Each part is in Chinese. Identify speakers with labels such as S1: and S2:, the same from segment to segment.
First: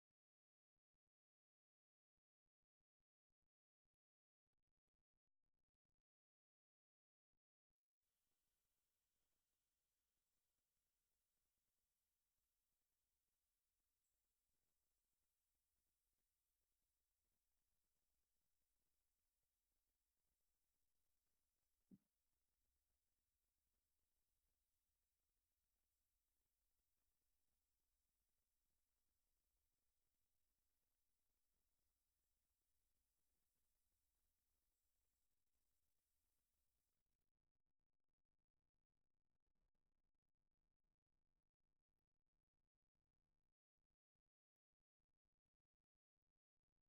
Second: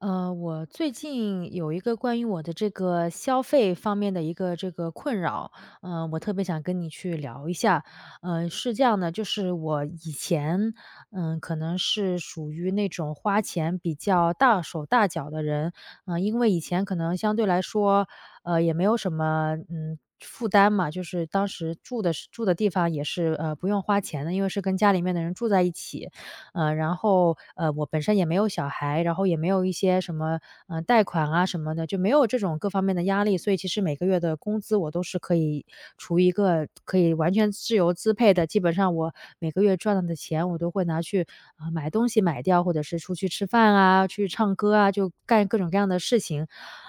S1: 我最近有一个关于我的这个消费方面的一个这个困扰，我特别想跟你去聊一下。是这样的，就是我以前，可能是属于那种花钱比较大手大脚的人，因为以前可能相对来说，也没有什么，负担嘛，就是当时住的是住的地方也是不用花钱的，因为是跟家里面的人住在一起。我本身也没有小孩，然后也没有一些什么，贷款啊什么的，就没有这种各方面的压力，所以其实每个月的工资我都是可以除一个可以完全自由支配的，基本上我每个月赚到的钱，我都会拿去买东西买掉，或者是出去吃饭啊，去唱歌啊，就干各种各样的事情。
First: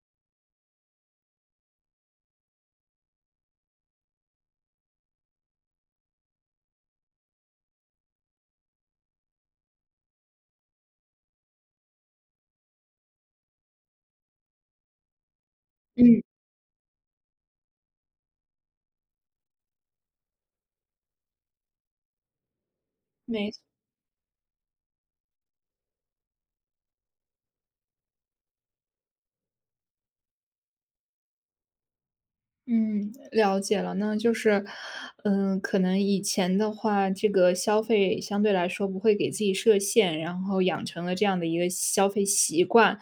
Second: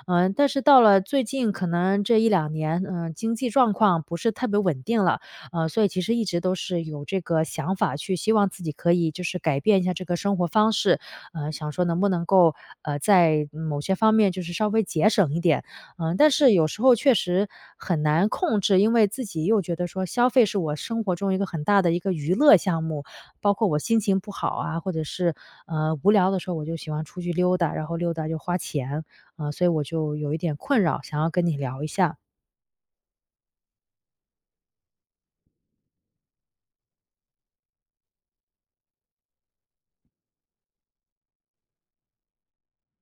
S1: 嗯，但是到了最近可能这一两年，经济状况不是特别稳定了，所以其实一直都是有这个想法去希望自己可以就是改变一下这个生活方式，想说能不能够，在某些方面就是稍微节省一点。嗯，
S2: 嗯，
S1: 但是有时候确实很难控制，因为自己又觉得说消费是我生活中一个很大的一个娱乐项目，
S2: 没
S1: 包
S2: 错，
S1: 括我心情不好啊，或者是，无聊的时候我就喜欢出去溜达，然后溜达就花钱，所以我就有一点困扰，想要跟你聊一下。
S2: 嗯，了解了。那就是，可能以前的话，这个消费相对来说不会给自己设限，然后养成了这样的一个消费习惯。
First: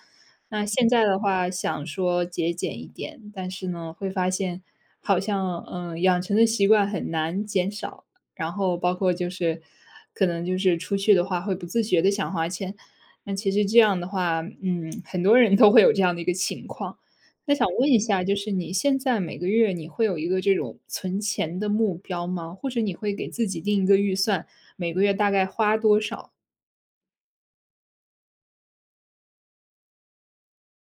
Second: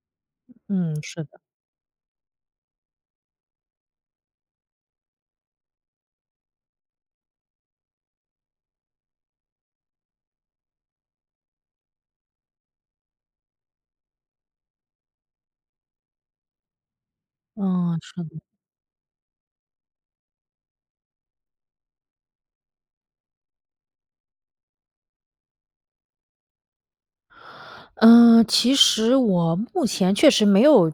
S2: 那现
S1: 嗯，
S2: 在的
S1: 是的。
S2: 话，想说节俭一点，但是呢，会发现好像，养成的习惯很难减少。然后包括就是，可能就是出去的话，会不自觉的想花钱。那其实这样的话，很多人都会有这样的一个情况。那想问一
S1: 嗯，
S2: 下，
S1: 是
S2: 就
S1: 的。
S2: 是你现在每个月你会有一个这种存钱的目标吗？或者你会给自己定一个预算，每个月大概花多少？
S1: 嗯,其实我目前确实没有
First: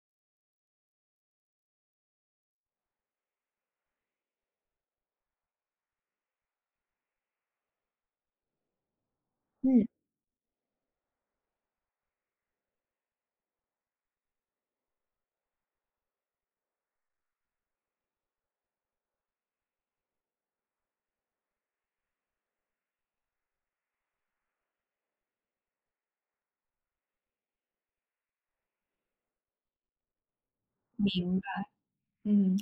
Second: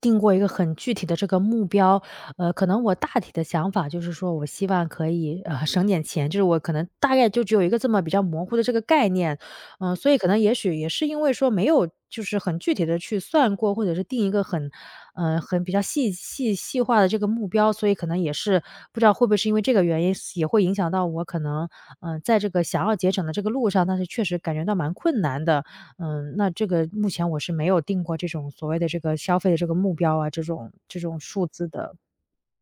S1: 定过一个很具体的这个目标，可能我大体的想法就是说我希望可以，省点钱，就是我可能大概就只有一个这么比较模糊的这个概念。
S2: 嗯。
S1: 嗯，所以可能也许也是因为说没有就是很具体的去算过，或者是定一个很比较细化的这个目标，所以可能也是不知道会不会是因为这个原因，也会影响到我可能，嗯在这个想要节省的这个路上，但是确实感觉到蛮困难的。嗯，那这个目前我是没有定过这种所谓的这个消费的这个目标啊，这种数字的。
S2: 嗯，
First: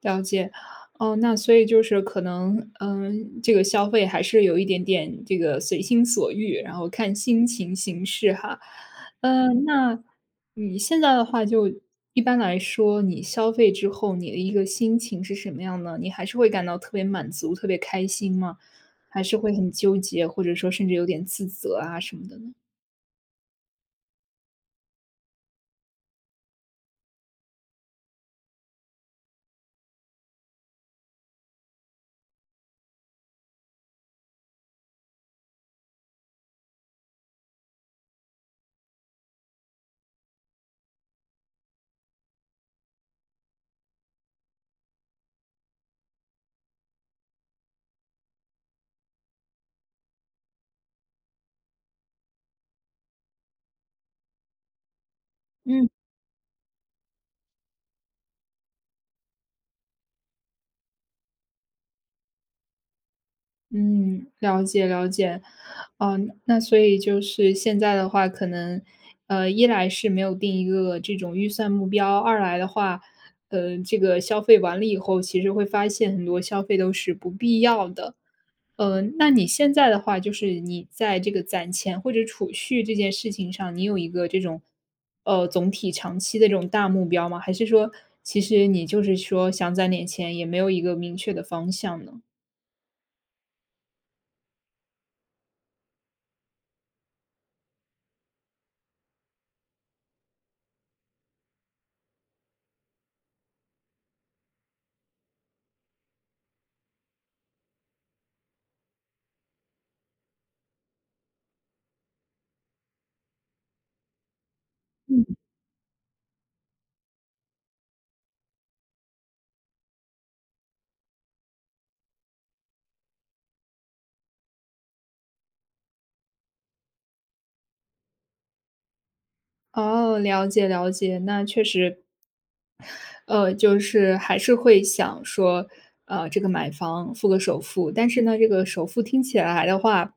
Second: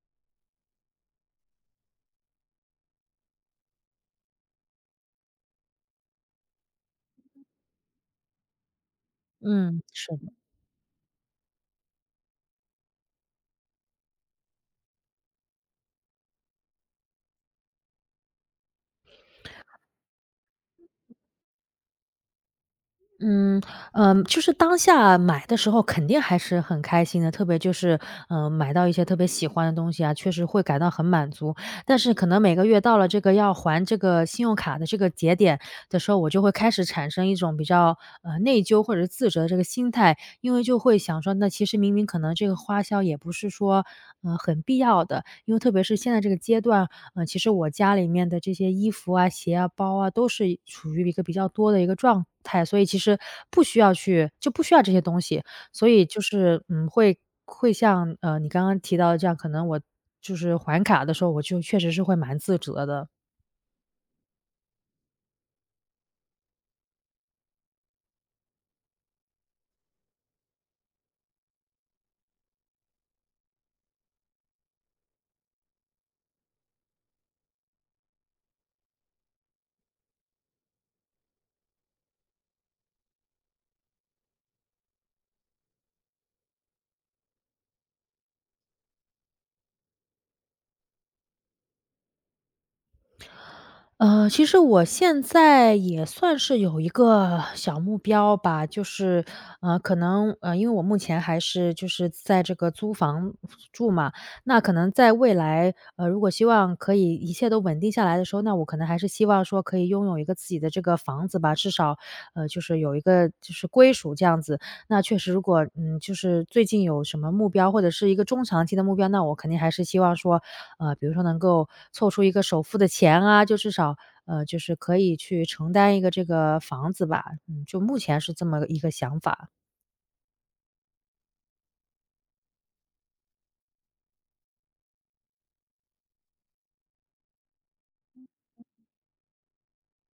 S2: 了解。哦，那所以就是可能，这个消费还是有一点点这个随心所欲，然后看心情行事哈。
S1: 嗯，
S2: 那
S1: 是的。
S2: 你现在的话就一般来说，你消费之后，你的一个心情是什么样呢？你还是会感到特别满足、特别开心吗？还是会很纠结，或者说甚至有点自责啊什么的呢？
S1: 嗯，嗯，就是当下买的时候肯定还是很开心的，特别就是，买到一些特别喜欢的东西啊，确实会感到很满足。但是可能每个月到了这个要还这个信用卡的这个节点的时候，我就会开始产生一种比较，内疚或者是自责的这个心态，因为就会想说，那其实明明可能这个花销也不是说，很必要的，因为特别是现在这个阶段其实我家里面的这些衣服啊、鞋啊、包啊，都是处于一个比较多的一个状态，所以其实不需要去就不需要这些东西。
S2: 嗯。
S1: 所以就是，嗯，会像，你刚刚提到的这样，可能我就是还卡的时候，我就确实是会蛮自责的。
S2: 嗯，了解了解，嗯，那所以就是现在的话，可能，一来是没有定一个这种预算目标，二来的话，这个消费完了以后，其实会发现很多消费都是不必要的。那你现在的话，就是你在这个攒钱或者储蓄这件事情上，你有一个这种，总体长期的这种大目标吗？还是说，其实你就是说想攒点钱，也没有一个明确的方向呢？
S1: 其实我现在也算是有一个小目标吧，就是，因为我目前还是就是在这个租房住嘛，那可能在未来，如果希望可以一切都稳定下来的时候，那我可能还是希望说可以拥有一个自己的这个房子吧，至少，就是有一个就是归属这样子。那确实，如果嗯，就是最近有什么目标或者是一个中长期的目标，那我肯定还是希望说，比如说能够凑出一个首付的钱啊，就至少，就是可以去承担一个这个房子吧，嗯，就目前是这么一个想法。
S2: 哦，了解了解，那确实，就是还是会想说，这个买房付个首付，但是呢，这个首付听起来的话，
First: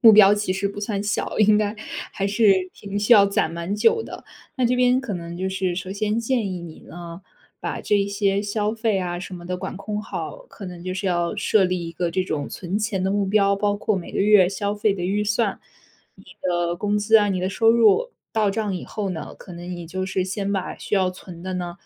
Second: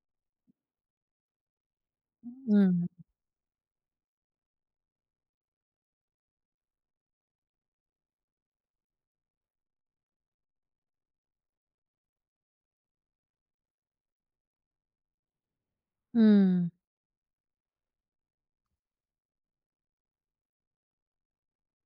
S2: 目标其实不算小，应该还是
S1: 嗯。
S2: 挺需要攒蛮久的。那这边可能就是首先建议你呢，把这些消费啊什么的管控好，可能就是要设立一个这种存钱的目标，包括每个月消费的预算。
S1: 嗯。
S2: 的工资啊，你的收入到账以后呢，可能你就是先把需要存的呢，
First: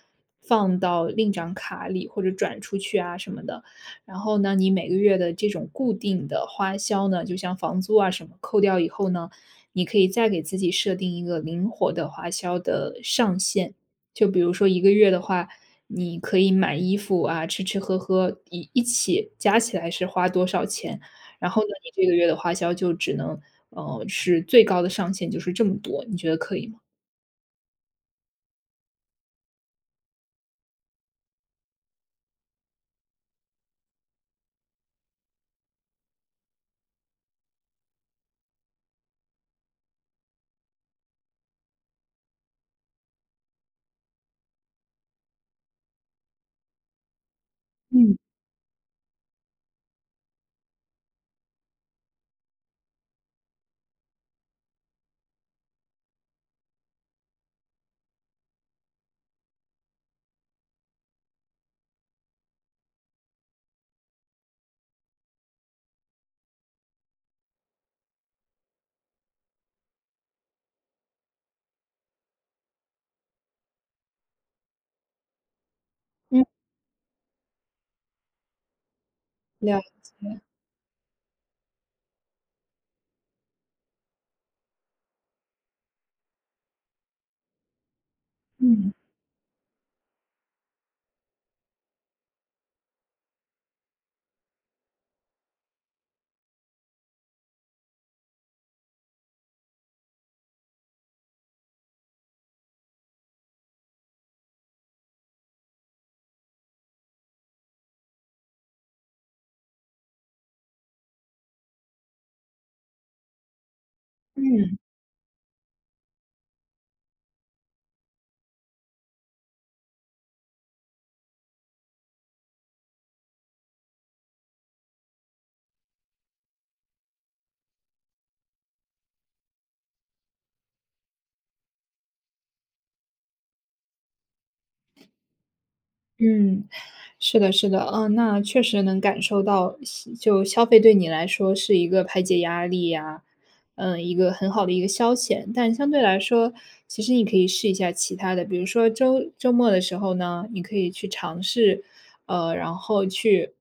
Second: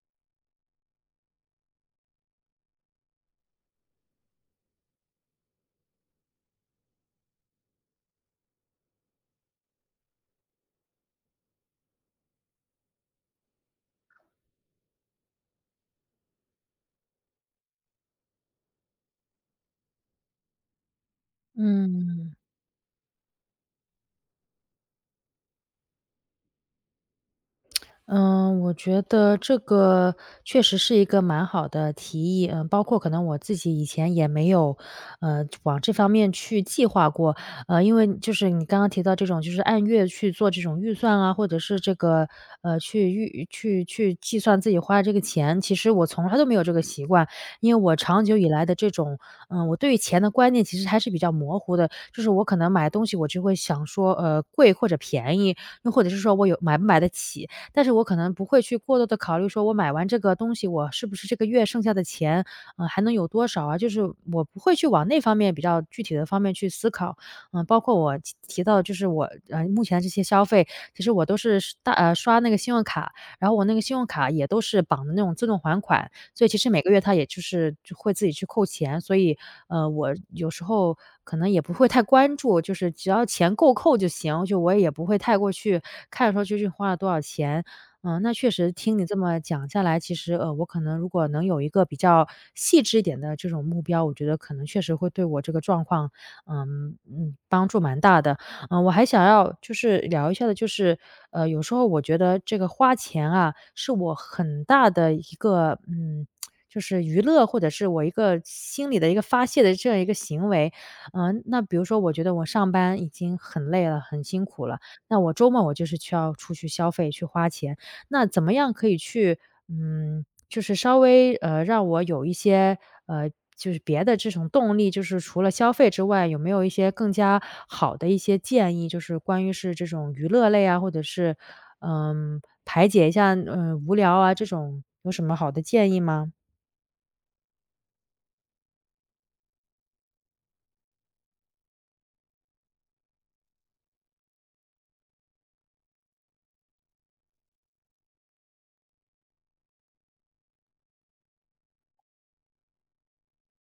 S2: 放到另一张卡里或者转出去啊什么的。然后呢，你每个月的这种固定的花销呢，就像房租啊什么扣掉以后呢，你可以再给自己设定一个灵活的花销的上限。就比如说一个月的话，你可以买衣服啊，吃吃喝喝一起加起来是花多少钱，然后呢，你这个月
S1: 嗯。
S2: 的花销就只能是最高的上限就是这么多，你觉得可以吗？
S1: 嗯，我觉得这个确实是一个蛮好的提议，嗯，包括可能我自己以前也没有，往这方面去计划过，因为就是你刚刚提到这种，就是按月去做这种预算啊，或者是这个，呃，去预去去计算自己花的这个钱，其实我从来都没有这个习惯，因为我
S2: 嗯
S1: 长久以来的这种，嗯，我对于钱的观念其实还是比较模糊的，就是我可能买东西我就会想说，贵或者便宜，又或者是说我有买不买得起，但是我可能不会去过多的考虑说我买完这个东西，我是不是这个月剩下的钱，嗯，还能有多少啊？就是我不会去往那方面比较具体的方面去思考。嗯，包括我提到就是我，目前这些消费，其实我都是刷那个信用卡，然后我那个信用卡也都是绑的那种自动还款，
S2: 嗯，
S1: 所以其实每个月它也就会自己去扣钱，所以，
S2: 了
S1: 我
S2: 解，
S1: 有时候可能也不会太关注，就是只要钱够扣就行，就我也不会太过去看说究竟花了多少钱。嗯，那确实
S2: 嗯
S1: 听你这么讲下来，其实，我可能如果能有一个比较细致一点的这种目标，我觉得可能确实会对我这个状况，帮助蛮大的。嗯，我还想要就是聊一下的，就是有时候我觉得这个花钱啊，是我很大的一个，嗯，就是娱乐或者是我一个心里的一个发泄的这样一个行为。嗯，那比如说，我觉得我上班已经很累了，很辛苦
S2: 嗯。
S1: 了，那我周末我就是需要出去消费去花钱。那怎么样可以去，嗯，就是稍微，让我有一些，呃，就是别的这种动力，就是除了消费之外，有没有一些更加好的一些建议，就是关于是这种娱乐类啊，或者是，嗯，排解一下，无聊啊，这种有什么好的建议吗？
S2: 嗯，是的，是的，嗯，那确实能感受到，就消费对你来说是一个排解压力呀，嗯，一个很好的一个消遣。但相对来说，其实你可以试一下其他的，比如说周末的时候呢，你可以去尝试，然后去，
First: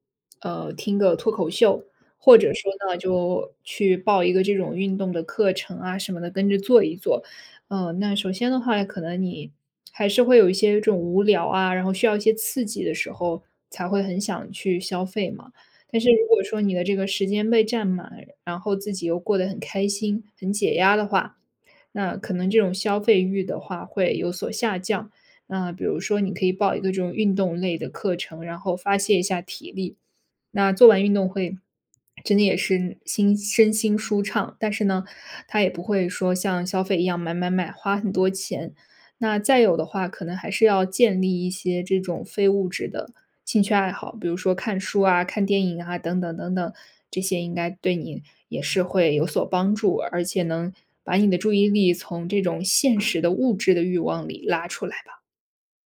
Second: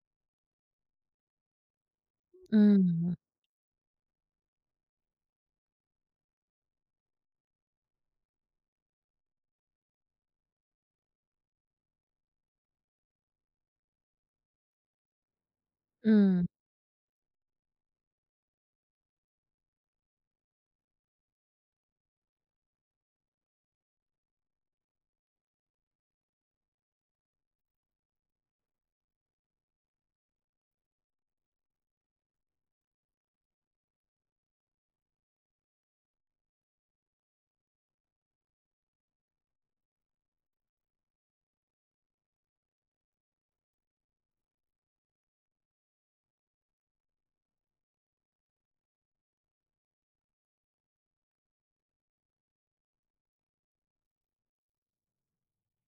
S2: 听个脱口秀，或者说呢，
S1: 嗯。
S2: 就去报一个这种运动的课程啊什么的，跟着做一做。嗯，那首先的话，可能你还是会有一些这种无聊啊，然后需要一些刺激的时候，才会很想去消费嘛。但是如果
S1: 嗯。
S2: 说你的这个时间被占满，然后自己又过得很开心、很解压的话，那可能这种消费欲的话会有所下降。那比如说，你可以报一个这种运动类的课程，然后发泄一下体力。那做完运动会，真的也是身心舒畅，但是呢，他也不会说像消费一样买买买，花很多钱。那再有的话，可能还是要建立一些这种非物质的兴趣爱好，比如说看书啊、看电影啊等等等等，这些应该对你也是会有所帮助，而且能把你的注意力从这种现实的物质的欲望里拉出来吧。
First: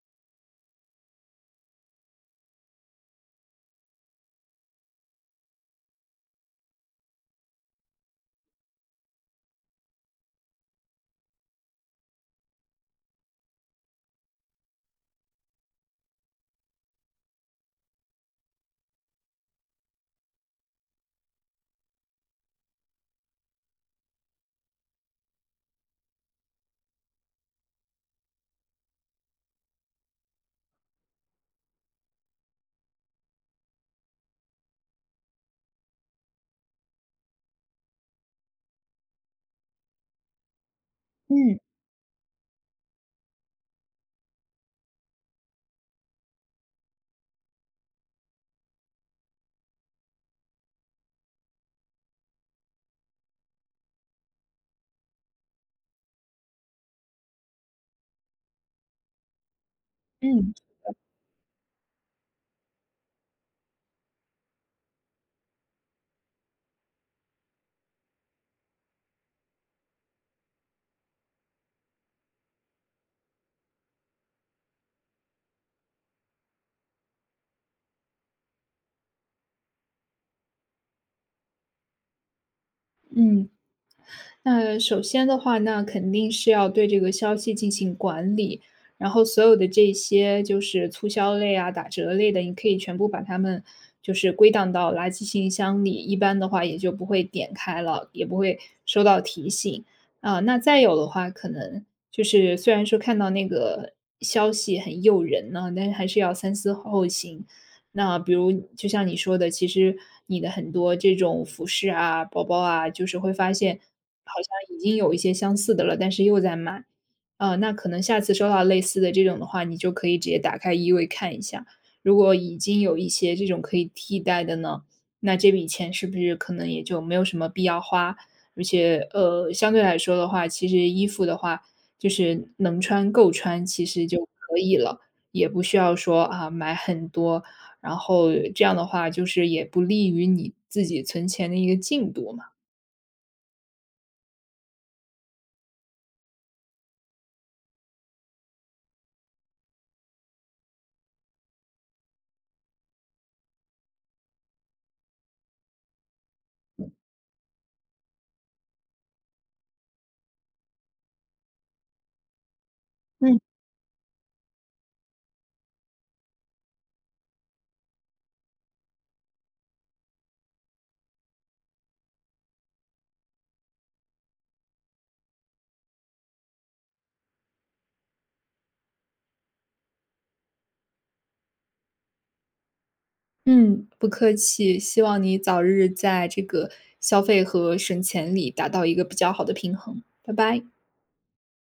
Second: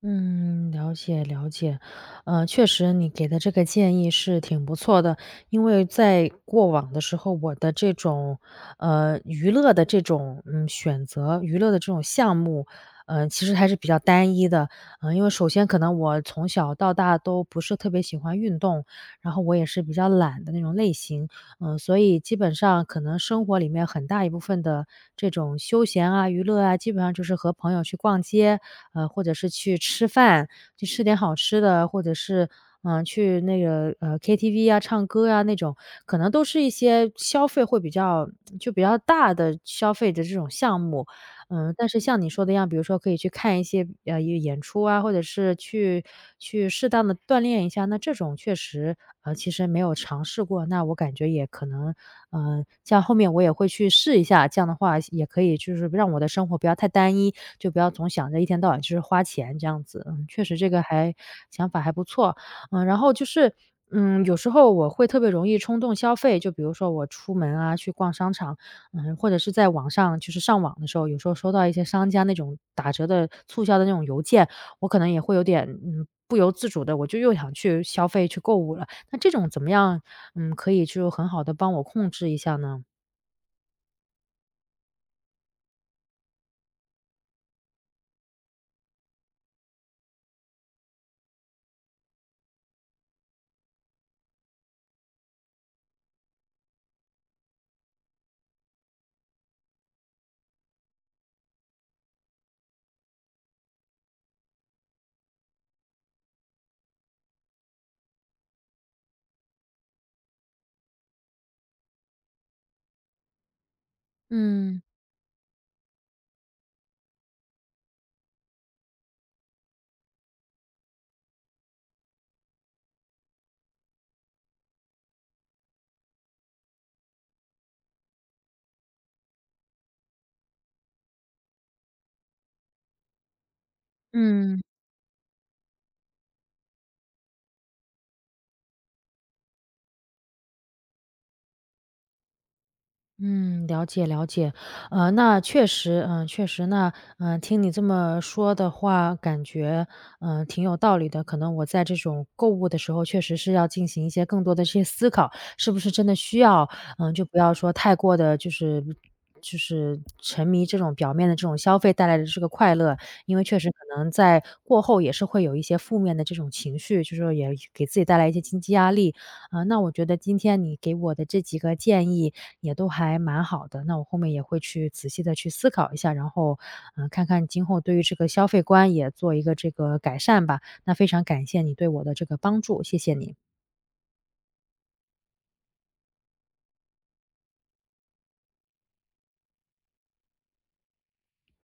S1: 嗯，了解了解，确实你给的这个建议是挺不错的，因为在过往的时候，我的这种娱乐的这种选择，娱乐的这种项目，嗯，其实还是比较单一的，因为首先可能我从小到大都不是特别喜欢运动，然后我也是比较懒的那种类型，所以基本上可能生活里面很大一部分的这种休闲啊、娱乐啊，基本上就是和朋友去逛街。或者是去吃饭，去吃点好吃的，或者是，嗯，呃去那个，呃，KTV 啊，唱歌啊那种，可能都是一些消费会比较比较大的消费的这种项目。
S2: 嗯
S1: 嗯，但是像你说的一样，比如说可以去看一些，演出啊，或者是去适当的锻炼一下，那这种确实，其实没有尝试过，那我感觉也可能，像后面我也会去试一下，这样的话也可以就是让我的生活不要太单一，就不要总想着一天到晚就是花钱这样子。嗯，确
S2: 嗯
S1: 实这个想法还不错。嗯，然后就是，嗯，有时候我会特别容易冲动消费，就比如说我出门啊，去逛商场，嗯，或者是在网上就是上网的时候，有时候收到一些商家那种打折的促销的那种邮件，我可能也会有点，嗯，不由自主的，我就又想去消费、去购物了。那这种怎么样，嗯，可以就很好的帮我控制一下呢？
S2: 嗯。那首先的话，那肯定是要对这个消息进行管理，然后所有的这些就是促销类啊、打折类的，你可以全部把它们就是归档到垃圾信箱里，一般的话也就不会点开了，也不会收到提醒。啊，那再有的话，可能就是虽然说看到那个消息很诱人呢，但是还是要三思后行。那比如就像你说的，其实你的很多这种服饰啊、包包啊，就是会发现好像已
S1: 嗯。
S2: 经有一些相似的了，但是又在买，那可能下次收到类似的这种的话，你就可以直接打开衣柜看一下，如果已经有一些这种可以替代的呢，那这笔钱是不是可能也就没有什么必要花？而且，相对来说的话，其实衣服的话，就是能穿够穿其实就可
S1: 嗯。
S2: 以了，也不需要说啊买很多，然后这样的话就是也不利于你自己存钱的一个进度嘛。
S1: 嗯，了解了解，那确实，嗯、确实那，听你这么说的话，感觉，挺有道理的。可能我在这种购物的时候，确实是要进行一些更多的这些思考，是不是真的需要，就不要说太过的，就是沉迷这种表面的这种消费带来的这个快乐，因
S2: 嗯。
S1: 为确实可能在过后也是会有一些负面的这种情绪，就是说也给自己带来一些经济压力。那我觉得今天你给我的这几个建议，也都还蛮好的。那我后面也会去仔细的去思考一下，然后，看看今后对于这个消费观也做一个这个改善吧。那非常感谢你对我的这个帮助，谢谢你。
S2: 嗯，不客气，希望你早日在这个消费和省钱里达到一个比较好的平衡，拜拜。